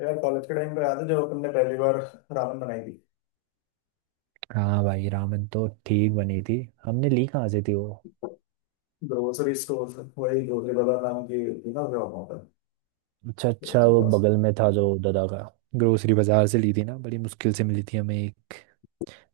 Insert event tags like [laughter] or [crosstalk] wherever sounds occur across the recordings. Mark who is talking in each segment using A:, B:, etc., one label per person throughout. A: यार कॉलेज के टाइम पे याद है जब अपन ने पहली बार रामन बनाई थी।
B: हाँ भाई, रामेन तो ठीक बनी थी। हमने ली कहाँ से थी वो?
A: ग्रोसरी स्टोर वही गोली बाजार नाम की थी ना जो वहाँ पर।
B: अच्छा
A: तो
B: अच्छा,
A: उनके
B: वो
A: पास
B: बगल में था जो दादा का। ग्रोसरी बाजार से ली थी ना, बड़ी मुश्किल से मिली थी हमें। एक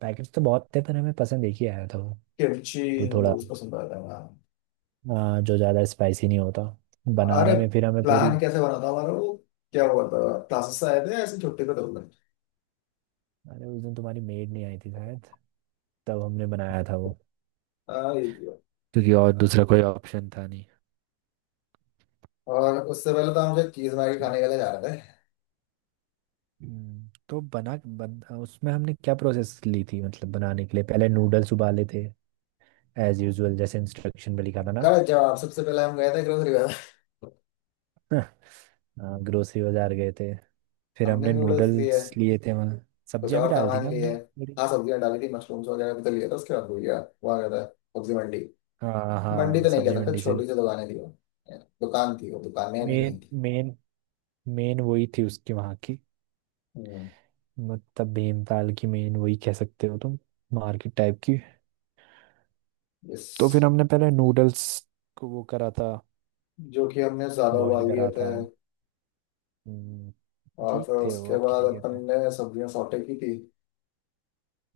B: पैकेट तो बहुत थे पर हमें पसंद एक ही आया था वो।
A: किमची,
B: तो थोड़ा
A: उसको पसंद आता है। हाँ।
B: जो ज़्यादा स्पाइसी नहीं होता
A: अरे
B: बनाने में। फिर हमें पूरी
A: प्लान कैसे बना था हमारा? वो क्या हुआ था? क्लासेस से आए थे, ऐसे छुट्टी पे थे।
B: अरे उस दिन तुम्हारी मेड नहीं आई थी शायद, तब हमने बनाया था वो।
A: हाँ, ये किया।
B: क्योंकि और दूसरा कोई ऑप्शन था नहीं।
A: और उससे पहले तो हम जो चीज मार खाने के लिए जा रहे थे।
B: तो उसमें हमने क्या प्रोसेस ली थी? मतलब बनाने के लिए पहले नूडल्स उबाले थे, एज यूजुअल जैसे इंस्ट्रक्शन में लिखा था ना।
A: गलत जवाब। सबसे पहले हम गए थे ग्रोसरी बाजार।
B: हाँ, ग्रोसरी बाजार गए थे, फिर
A: हमने
B: हमने
A: नूडल्स लिए,
B: नूडल्स लिए थे वहाँ।
A: कुछ
B: सब्जियां भी
A: और
B: डाल थी
A: सामान
B: ना
A: लिए।
B: हमने, बड़ी।
A: हाँ, सब्जियां डाली थी, मशरूम्स वगैरह भी तो लिए थे। उसके बाद भूल गया। वहाँ गया था, सब्जी मंडी।
B: हाँ
A: मंडी
B: हाँ,
A: तो नहीं कह
B: सब्जी
A: सकता,
B: मंडी से।
A: छोटी सी दुकानें थी वो। दुकान थी, वो दुकानें अभी
B: मेन
A: नहीं थी।
B: मेन मेन वही थी उसकी, वहाँ की।
A: हम्म।
B: मतलब भीमताल की मेन वही कह सकते हो तुम, मार्केट टाइप की।
A: इस
B: तो फिर हमने पहले नूडल्स को वो करा था,
A: जो कि हमने ज्यादा
B: बॉईल
A: उबाल दिए
B: करा
A: थे।
B: था।
A: और
B: ठीक
A: फिर
B: थे वो,
A: उसके
B: अब क्या
A: बाद
B: ही कहते
A: अपन
B: हैं।
A: ने सब्जियां सॉटे की थी।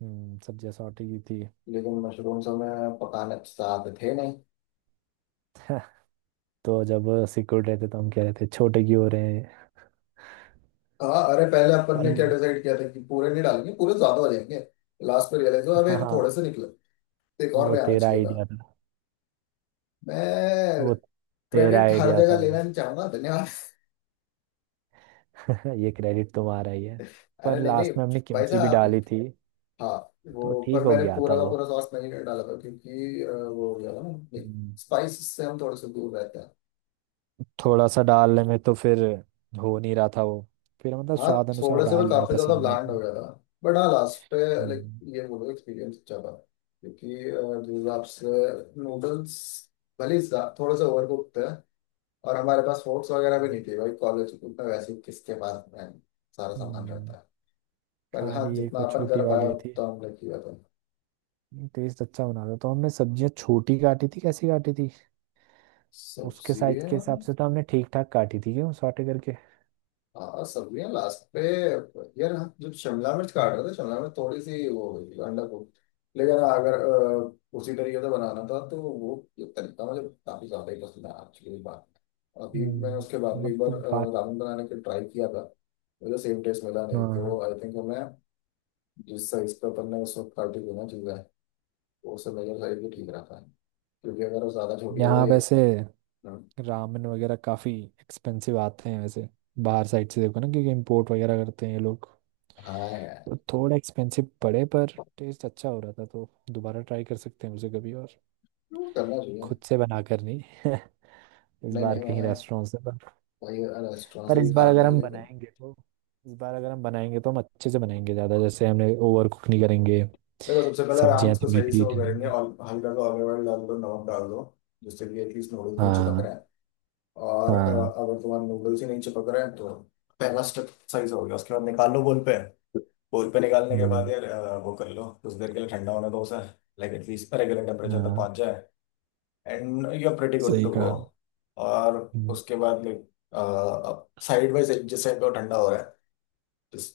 B: सब्जियां सॉटे की थी।
A: लेकिन मशरूम्स हमें पकाने चाहते थे नहीं।
B: [laughs] तो जब सिकुड़ रहे थे तो हम कह रहे थे छोटे क्यों हो रहे हैं?
A: हाँ, अरे पहले अपन
B: पर
A: ने क्या डिसाइड किया था कि पूरे नहीं डालेंगे, पूरे ज्यादा हो जाएंगे। लास्ट पे रियलाइज हुआ अबे
B: हाँ,
A: थोड़े से निकले, तो एक और
B: वो
A: ले आना
B: तेरा
A: चाहिए था।
B: आइडिया था
A: मैं
B: वो, तेरा
A: क्रेडिट हर
B: आइडिया था
A: जगह
B: वो।
A: लेना नहीं चाहूंगा, धन्यवाद।
B: [laughs] ये क्रेडिट तुम्हारा ही है। पर
A: अरे नहीं नहीं।
B: लास्ट में हमने
A: भाई
B: किमची भी डाली
A: साहब।
B: थी,
A: हाँ,
B: तो
A: वो
B: ठीक
A: पर
B: हो
A: मैंने
B: गया था
A: पूरा का
B: वो।
A: पूरा सॉस नहीं डाला था क्योंकि वो हो गया था ना।
B: हम्म,
A: स्पाइस से हम थोड़े से दूर रहते हैं।
B: थोड़ा सा डालने में तो फिर हो नहीं रहा था वो। फिर मतलब
A: हाँ,
B: स्वाद अनुसार
A: थोड़े से मैं
B: डाल लिया
A: काफी
B: था
A: ज्यादा
B: सबने
A: ब्लैंड हो
B: अपने।
A: गया था। बट हाँ, लास्ट पे लाइक
B: हम्म।
A: ये बोलो, एक्सपीरियंस अच्छा था। क्योंकि जिस हिसाब से नूडल्स भले ही थोड़े से ओवर कुक थे, और हमारे पास फोर्क्स वगैरह भी नहीं थे भाई, कॉलेज में वैसे ही किसके पास है सारा सामान
B: हम्म,
A: रहता है। पर हाँ,
B: खाली
A: जितना
B: एक वो
A: अपन
B: छोटी
A: कर पाया
B: वाली थी।
A: उतना हमने किया था।
B: टेस्ट अच्छा बना था। तो हमने सब्जियां छोटी काटी थी, कैसी काटी थी उसके
A: सब्जी,
B: साइज के हिसाब से, तो हमने ठीक ठाक काटी थी क्यों, सॉटे करके।
A: हाँ सब्जियां लास्ट पे। यार हम जब शिमला मिर्च काट रहे थे, शिमला मिर्च थोड़ी सी वो हो गई थी, अंडा को। लेकिन अगर उसी तरीके से बनाना था तो वो, ये तरीका मुझे काफी ज्यादा ही पसंद आया, एक्चुअली बात। अभी मैं
B: हम्म,
A: उसके बाद भी
B: मतलब
A: एक
B: तो
A: बार
B: बाकी
A: रामेन बनाने के ट्राई किया था। मुझे सेम टेस्ट मिला नहीं,
B: हाँ।
A: तो आई थिंक हमें जिस साइज पे अपन ने उस वक्त काटी थी ना चीज़ें, वो उससे मेजर साइज भी ठीक रहता है, क्योंकि अगर वो ज्यादा छोटी हो
B: यहाँ
A: गई।
B: वैसे
A: हम्म।
B: रामेन वगैरह काफ़ी एक्सपेंसिव आते हैं वैसे बाहर साइड से, देखो ना, क्योंकि इम्पोर्ट वगैरह करते हैं ये लोग।
A: हाँ यार,
B: तो थोड़ा एक्सपेंसिव पड़े, पर टेस्ट अच्छा हो रहा था, तो दोबारा ट्राई कर सकते हैं उसे कभी। और
A: वो करना चाहिए।
B: खुद से बना कर नहीं, [laughs] इस
A: नहीं
B: बार
A: नहीं,
B: कहीं
A: मैंने
B: रेस्टोरेंट से
A: वही रेस्टोरेंट से
B: पर
A: भी
B: इस
A: खा
B: बार अगर
A: लिया,
B: हम
A: लेकिन
B: बनाएंगे तो, इस बार अगर हम बनाएंगे तो हम अच्छे से बनाएंगे। ज़्यादा जैसे हमने ओवर कुक नहीं करेंगे,
A: देखो सबसे पहले
B: सब्जियां
A: राउंड्स को
B: थोड़ी
A: सही से
B: ठीक
A: वो करेंगे,
B: रहेंगी।
A: और हल्का सा ऑलिव ऑयल डाल दो, नमक डाल दो, जिससे कि एटलीस्ट नूडल्स नहीं चिपक
B: हाँ।
A: रहे हैं। और
B: हाँ।
A: अगर तुम्हारे नूडल्स ही नहीं चिपक रहे हैं तो पहला स्टेप सही से हो गया। उसके बाद निकाल लो बोल पे। बोल पे निकालने के बाद
B: हम्म,
A: यार वो कर लो, कुछ देर के लिए ठंडा होने दो उसे। लाइक एटलीस्ट रेगुलर टेम्परेचर तक
B: हाँ,
A: पहुंच जाए, and you are pretty good
B: सही
A: टू गो।
B: कहा।
A: और
B: हम्म,
A: उसके बाद लाइक अब साइड बाई साइड, जिस साइड पे वो ठंडा हो रहा है, जिस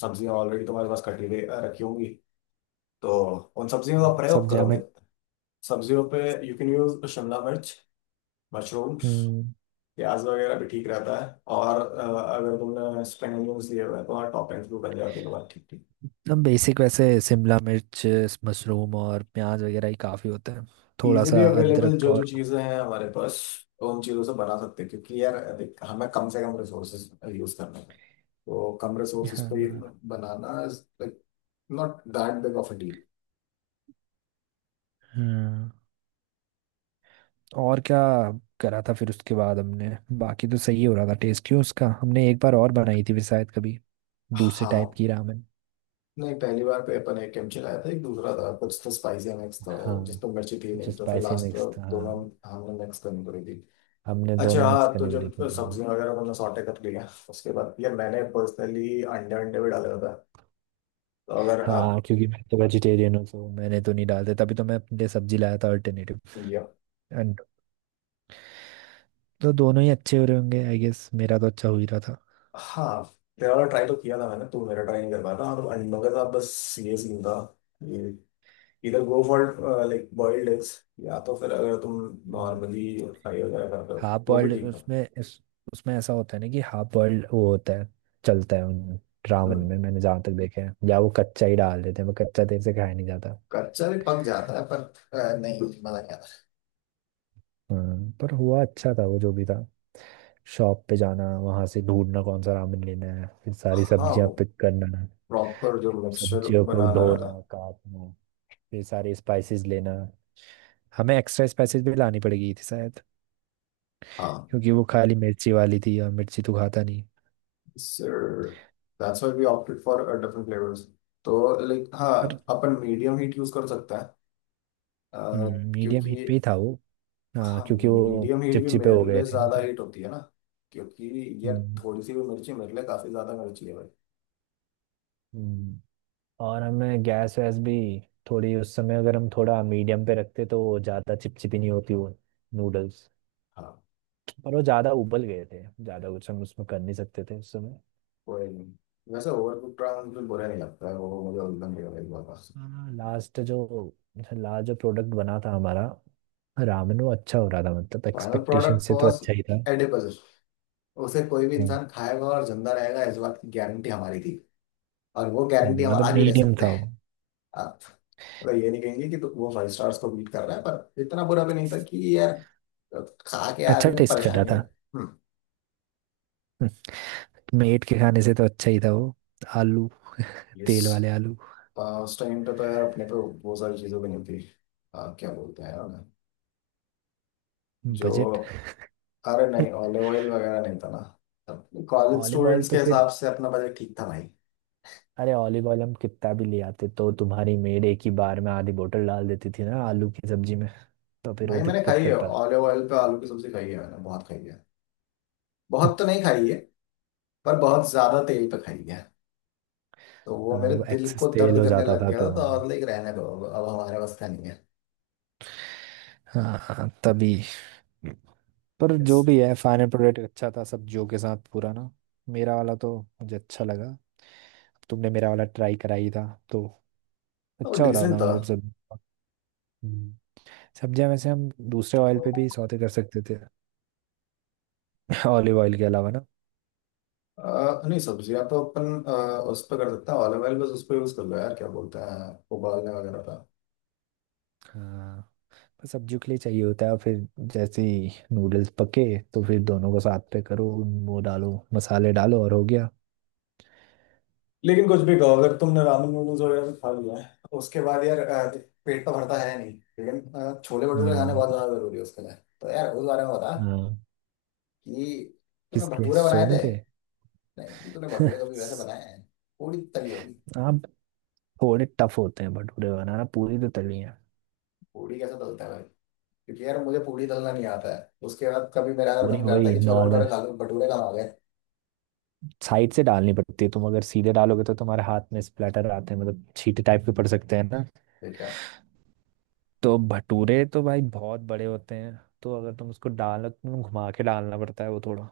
A: सब्जियां ऑलरेडी तुम्हारे पास कटी हुई रखी होंगी, तो उन सब्जियों का प्रयोग
B: सब्जियां
A: करो मैं,
B: हमें।
A: सब्जियों पे। यू कैन यूज शिमला मिर्च, मशरूम,
B: हम्म,
A: प्याज वगैरह भी ठीक रहता है। और अगर तुमने स्प्रिंग अनियंस लिए हुए हैं, तो वहाँ टॉपिंग्स भी बन जाती है तुम्हारी ठीक ठीक।
B: एकदम बेसिक वैसे शिमला मिर्च, मशरूम और प्याज वगैरह ही काफ़ी होता है, थोड़ा
A: इजीली
B: सा
A: अवेलेबल
B: अदरक
A: जो
B: और।
A: जो चीज़ें हैं हमारे पास, तो उन चीज़ों से बना सकते हैं, क्योंकि यार देख, हमें कम से कम रिसोर्सेज यूज करना है। तो कम रिसोर्सेज पे ही
B: हाँ।
A: बनाना, not that big of a deal.
B: हाँ, और क्या करा था फिर उसके बाद हमने। बाकी तो सही हो रहा था, टेस्ट क्यों उसका। हमने एक बार और बनाई थी फिर शायद कभी, दूसरे टाइप
A: हाँ,
B: की रामेन।
A: नहीं पहली बार पे अपन एक कैंप चलाया था, एक दूसरा था कुछ तो स्पाइसी मिक्स था, जिस
B: हाँ,
A: पर मिर्ची थी
B: कुछ
A: नहीं, तो फिर
B: स्पाइसी
A: लास्ट
B: मिक्स था,
A: दोनों
B: हाँ।
A: हमने मिक्स करनी पड़ी थी।
B: हमने दोनों
A: अच्छा,
B: मिक्स
A: हाँ तो
B: करनी पड़ी
A: जब
B: थी।
A: सब्जियां वगैरह मैंने सॉटे कर लिया उसके बाद यार, मैंने पर्सनली अंडे अंडे भी डाले होते हैं। तो अगर आप
B: हाँ, क्योंकि मैं तो वेजिटेरियन हूँ, तो मैंने तो नहीं डालते, तभी तो मैं अपने लिए सब्जी लाया था अल्टरनेटिव।
A: ये,
B: तो दोनों ही अच्छे हो रहे होंगे, आई गेस। मेरा तो अच्छा हो ही रहा था।
A: हाँ तेरा वाला ट्राई तो किया था मैंने, तू मेरा ट्राई नहीं कर पाया था। और अंडों के साथ बस ये सीन था, ये इधर go for like boiled eggs. या तो फिर अगर तुम
B: हम्म।
A: नॉर्मली फ्राई वगैरह करते हो
B: हाफ
A: वो भी
B: बॉइल्ड
A: ठीक है।
B: उसमें उसमें ऐसा होता है ना कि हाफ बॉइल्ड वो होता है। चलता है उन रावण में,
A: हम्म,
B: मैंने जहाँ तक देखा है। या वो कच्चा ही डाल देते हैं, वो कच्चा देर से खाया नहीं जाता।
A: कच्चा भी पक जाता है पर नहीं मजा नहीं आता।
B: हाँ, पर हुआ अच्छा था वो, जो भी था। शॉप पे जाना, वहां से ढूंढना कौन सा रामेन लेना है, फिर सारी
A: हाँ
B: सब्जियां
A: वो
B: पिक करना,
A: प्रॉपर जो मिक्सचर
B: सब्जियों को
A: बनाना रहता
B: धोना,
A: है।
B: काटना, फिर सारे स्पाइसेस लेना। हमें एक्स्ट्रा स्पाइसेस भी लानी पड़ेगी थी शायद,
A: हाँ
B: क्योंकि वो खाली मिर्ची वाली थी और मिर्ची तो खाता नहीं।
A: Sir, that's why we opted for different flavours. तो लाइक हाँ,
B: पर
A: अपन मीडियम हीट यूज कर सकते हैं। अ,
B: मीडियम
A: क्योंकि
B: हीट पे ही था वो। हाँ,
A: हाँ,
B: क्योंकि वो
A: मीडियम हीट भी
B: चिपचिपे हो
A: मेरे
B: गए
A: लिए
B: थे ना
A: ज्यादा
B: फिर।
A: हीट होती है ना, क्योंकि ये
B: हम्म।
A: थोड़ी सी भी मिर्ची मेरे लिए काफी ज्यादा मिर्ची है भाई।
B: हम्म। और हमें गैस वैस भी थोड़ी, उस समय अगर हम थोड़ा मीडियम पे रखते तो वो ज़्यादा चिपचिपी नहीं होती, वो नूडल्स।
A: हाँ
B: पर वो ज़्यादा उबल गए थे, ज़्यादा कुछ हम उसमें कर नहीं सकते थे उस समय।
A: कोई नहीं, वैसे ओवर कुक ट्राई मुझे बुरा नहीं लगता है, वो मुझे उल्टा नहीं लगा बहुत।
B: हाँ, लास्ट जो, लास्ट जो प्रोडक्ट बना था हमारा, रामेन, वो अच्छा हो रहा था। मतलब
A: फाइनल
B: एक्सपेक्टेशन
A: प्रोडक्ट
B: से तो
A: वॉज
B: अच्छा ही था।
A: एडिबल। उसे कोई भी
B: हाँ।
A: इंसान खाएगा और जिंदा रहेगा, इस बात की गारंटी हमारी थी। और वो गारंटी हम
B: मतलब
A: आज भी ले
B: मीडियम
A: सकते
B: था
A: हैं।
B: वो।
A: मतलब ये नहीं कहेंगे कि तो वो फाइव स्टार्स को बीट कर रहा है, पर इतना बुरा भी नहीं था कि यार खा के
B: अच्छा
A: आदमी में
B: टेस्ट कर रहा
A: परेशानी हो।
B: था।
A: हम्म।
B: मेट के खाने से तो अच्छा ही था वो। आलू,
A: यस।
B: तेल वाले आलू।
A: उस टाइम पे तो यार अपने पे बहुत सारी चीज़ें भी नहीं थी। क्या बोलते हैं यार जो,
B: बजट।
A: अरे नहीं ऑलिव ऑयल वगैरह नहीं था ना, कॉलेज
B: ऑलिव ऑयल
A: स्टूडेंट्स
B: तो
A: के हिसाब
B: फिर,
A: से अपना बजट ठीक था भाई।
B: अरे ऑलिव ऑयल हम कितना भी ले आते तो तुम्हारी मेड एक ही बार में आधी बोतल डाल देती थी ना आलू की सब्जी में, तो फिर वो
A: भाई मैंने
B: दिक्कत
A: खाई है,
B: करता था।
A: ऑलिव ऑयल पे आलू की सब्जी खाई है मैंने, बहुत खाई है। बहुत तो नहीं खाई है, पर बहुत ज्यादा तेल पे खाई है। तो वो
B: हाँ,
A: मेरे
B: वो
A: दिल को
B: एक्सेस तेल
A: दर्द
B: हो
A: करने
B: जाता
A: लग
B: था
A: गया था,
B: तो।
A: तो और लाइक रहने दो, अब हमारे बस का नहीं है।
B: हाँ हाँ, तभी। पर जो
A: Yes।
B: भी है, फाइनल प्रोडक्ट अच्छा था सब्जियों के साथ पूरा ना। मेरा वाला तो मुझे अच्छा लगा, तुमने मेरा वाला ट्राई कराई था तो।
A: और
B: अच्छा हो रहा
A: डिसेंट
B: था,
A: था।
B: मतलब सब। हम्म। सब्जियां वैसे हम दूसरे ऑयल पे भी सौते कर सकते थे, [laughs] ऑलिव ऑयल के अलावा ना।
A: नहीं सब्जियां तो अपन उस पर कर सकते हैं। ऑलिव ऑयल बस उस पर यूज कर लो यार, क्या बोलते हैं, उबालने वगैरह का।
B: हाँ, पर सब्जियों के लिए चाहिए होता है। और फिर जैसे ही नूडल्स पके, तो फिर दोनों को साथ पे करो, वो डालो मसाले डालो और हो गया।
A: लेकिन कुछ भी कहो, अगर तुमने रामेन नूडल्स वगैरह भी खा लिया है उसके बाद यार, पेट तो भरता है नहीं। लेकिन छोले भटूरे खाने
B: हाँ।
A: बहुत ज्यादा जरूरी है उसके लिए। तो यार उस बारे में बता,
B: हाँ,
A: कि तूने
B: किसके,
A: भटूरे बनाए
B: सोनू
A: थे।
B: के?
A: नहीं कि तूने भटूरे कभी वैसे
B: [laughs]
A: बनाए हैं। पूड़ी तली होगी।
B: आप थोड़े टफ होते हैं भटूरे बनाना, पूरी तो तली है।
A: पूड़ी कैसे तलता है भाई? क्योंकि यार मुझे पूड़ी तलना नहीं आता है। उसके बाद कभी मेरा अगर
B: पूरी
A: मन करता है
B: वही
A: कि छोले
B: नॉर्मल
A: भटूरे खा लूं, भटूरे कहाँ आ
B: साइड से डालनी पड़ती है। तुम अगर सीधे डालोगे तो तुम्हारे हाथ में स्प्लैटर आते हैं, मतलब छींटे टाइप के पड़ सकते हैं।
A: गए।
B: तो भटूरे तो भाई बहुत बड़े होते हैं, तो अगर तुम उसको डालो तुम घुमा के डालना पड़ता है वो थोड़ा।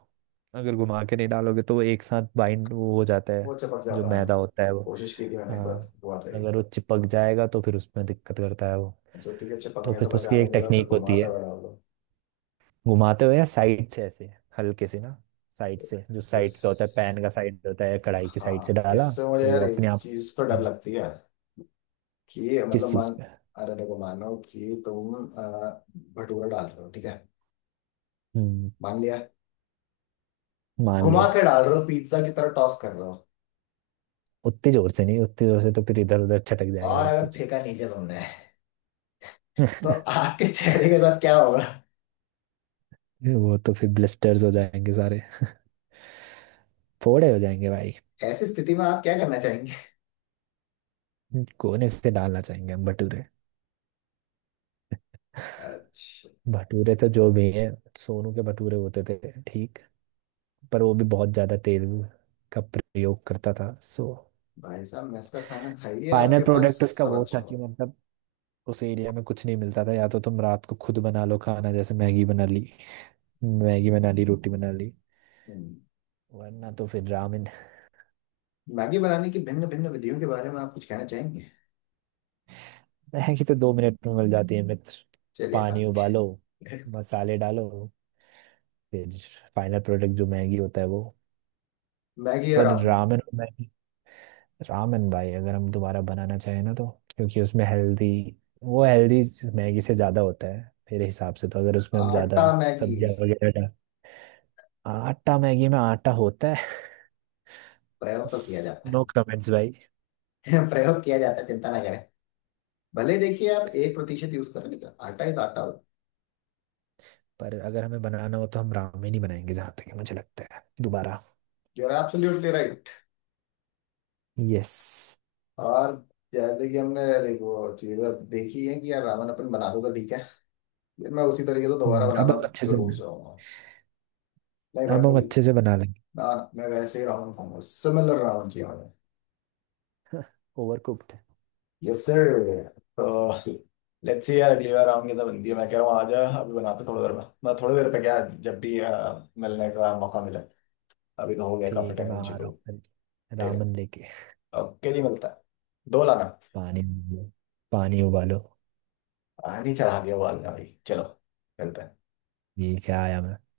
B: अगर घुमा के नहीं डालोगे तो वो एक साथ बाइंड वो हो जाता है,
A: वो चिपक
B: जो
A: जाता है।
B: मैदा होता है वो।
A: कोशिश की थी मैंने एक
B: हाँ।
A: बार, हुआ था ये।
B: अगर वो चिपक जाएगा तो फिर उसमें दिक्कत करता है वो।
A: तो ठीक है,
B: तो
A: चिपकने
B: फिर
A: से
B: तो उसकी
A: बचाने
B: एक
A: के लिए उसे
B: टेक्निक होती
A: घुमाता
B: है,
A: हुआ डाल दो।
B: घुमाते हुए या साइड से ऐसे हल्के से ना। साइड से, जो साइड का होता है,
A: इस,
B: पैन का साइड होता है, कढ़ाई की साइड से
A: हाँ
B: डाला
A: इससे मुझे
B: तो
A: यार
B: वो अपने
A: एक
B: आप।
A: चीज पर डर
B: हम्म,
A: लगती है, कि मतलब
B: किस चीज
A: मान,
B: पे?
A: अरे देखो मानो कि तुम भटूरा डाल रहे हो, ठीक है,
B: हम्म,
A: मान लिया,
B: मान
A: घुमा
B: लिया।
A: के डाल रहे हो, पिज्जा की तरह टॉस कर रहे हो।
B: उतनी जोर से नहीं, उतनी जोर से तो फिर इधर उधर छटक जाएगा
A: और
B: सब
A: अगर
B: कुछ।
A: फेंका नीचे तुमने, तो आपके चेहरे के साथ क्या होगा?
B: ये वो तो फिर ब्लिस्टर्स हो जाएंगे सारे, [laughs] फोड़े हो जाएंगे भाई।
A: ऐसी स्थिति में आप क्या करना चाहेंगे?
B: कोने से डालना चाहेंगे हम भटूरे।
A: अच्छा।
B: भटूरे तो जो भी है, सोनू के भटूरे होते थे ठीक, पर वो भी बहुत ज्यादा तेल का प्रयोग करता था, सो
A: भाई साहब मेस का खाना खाइए
B: फाइनल
A: आपके पास
B: प्रोडक्ट उसका
A: सब
B: वो था
A: अच्छा
B: कि मतलब। उस एरिया में कुछ नहीं मिलता था, या तो तुम रात को खुद बना लो खाना, जैसे मैगी बना ली, मैगी बना ली, रोटी बना ली,
A: हो।
B: वरना तो फिर रामेन।
A: मैगी बनाने की भिन्न भिन्न विधियों के बारे में आप कुछ कहना चाहेंगे?
B: [laughs] मैगी तो दो मिनट में मिल जाती है मित्र।
A: चलिए
B: पानी
A: काफी
B: उबालो,
A: है। [laughs]
B: मसाले डालो, फिर फाइनल प्रोडक्ट जो मैगी होता है वो।
A: मैगी और
B: पर
A: हम,
B: रामेन और मैगी, रामेन भाई अगर हम दोबारा बनाना चाहें ना तो, क्योंकि उसमें हेल्दी वो, हेल्दी मैगी से ज़्यादा होता है मेरे हिसाब से। तो अगर उसमें हम
A: आटा
B: ज़्यादा
A: मैगी
B: सब्जियाँ वगैरह डाल। आटा मैगी में आटा होता है।
A: प्रयोग तो किया
B: [laughs]
A: जाता
B: नो कमेंट्स भाई।
A: है। [laughs] प्रयोग किया जाता है, चिंता ना करें। भले देखिए आप 1 प्रतिशत यूज करें, लेकिन आटा इज आटा।
B: पर अगर हमें बनाना हो तो हम रामेन ही बनाएंगे, जहाँ तक मुझे लगता है, दोबारा।
A: You are absolutely right.
B: Yes.
A: और जैसे कि हमने देखो, चीजें देखी है कि यार रावण अपन बना दूंगा, ठीक है, लेकिन मैं उसी तरीके से तो दोबारा
B: अब
A: बनाना
B: हम अच्छे से
A: जरूर
B: बना
A: चाहूंगा। नहीं भाई,
B: अब हम
A: मुझे
B: अच्छे से बना लेंगे।
A: ना, मैं वैसे ही रावण खाऊंगा, सिमिलर रावण चाहिए।
B: Over cooked.
A: Yes sir. तो लेट्स सी यार, अगली बार आऊंगी तो बनती है। मैं कह रहा हूँ आ जा, अभी बनाते थोड़ी देर में, मैं थोड़ी देर पे क्या, जब भी मिलने का मौका मिले। अभी तो हो गया काफी
B: ठीक है,
A: टाइम
B: मैं
A: उनसे
B: आ रहा
A: तो।
B: हूँ, फिर
A: ठीक है।
B: रामन लेके।
A: ओके जी, मिलता है। दो लाना।
B: पानी, पानी उबालो।
A: पानी चढ़ा दिया वाल में भाई, चलो मिलते हैं।
B: ये क्या आया मैं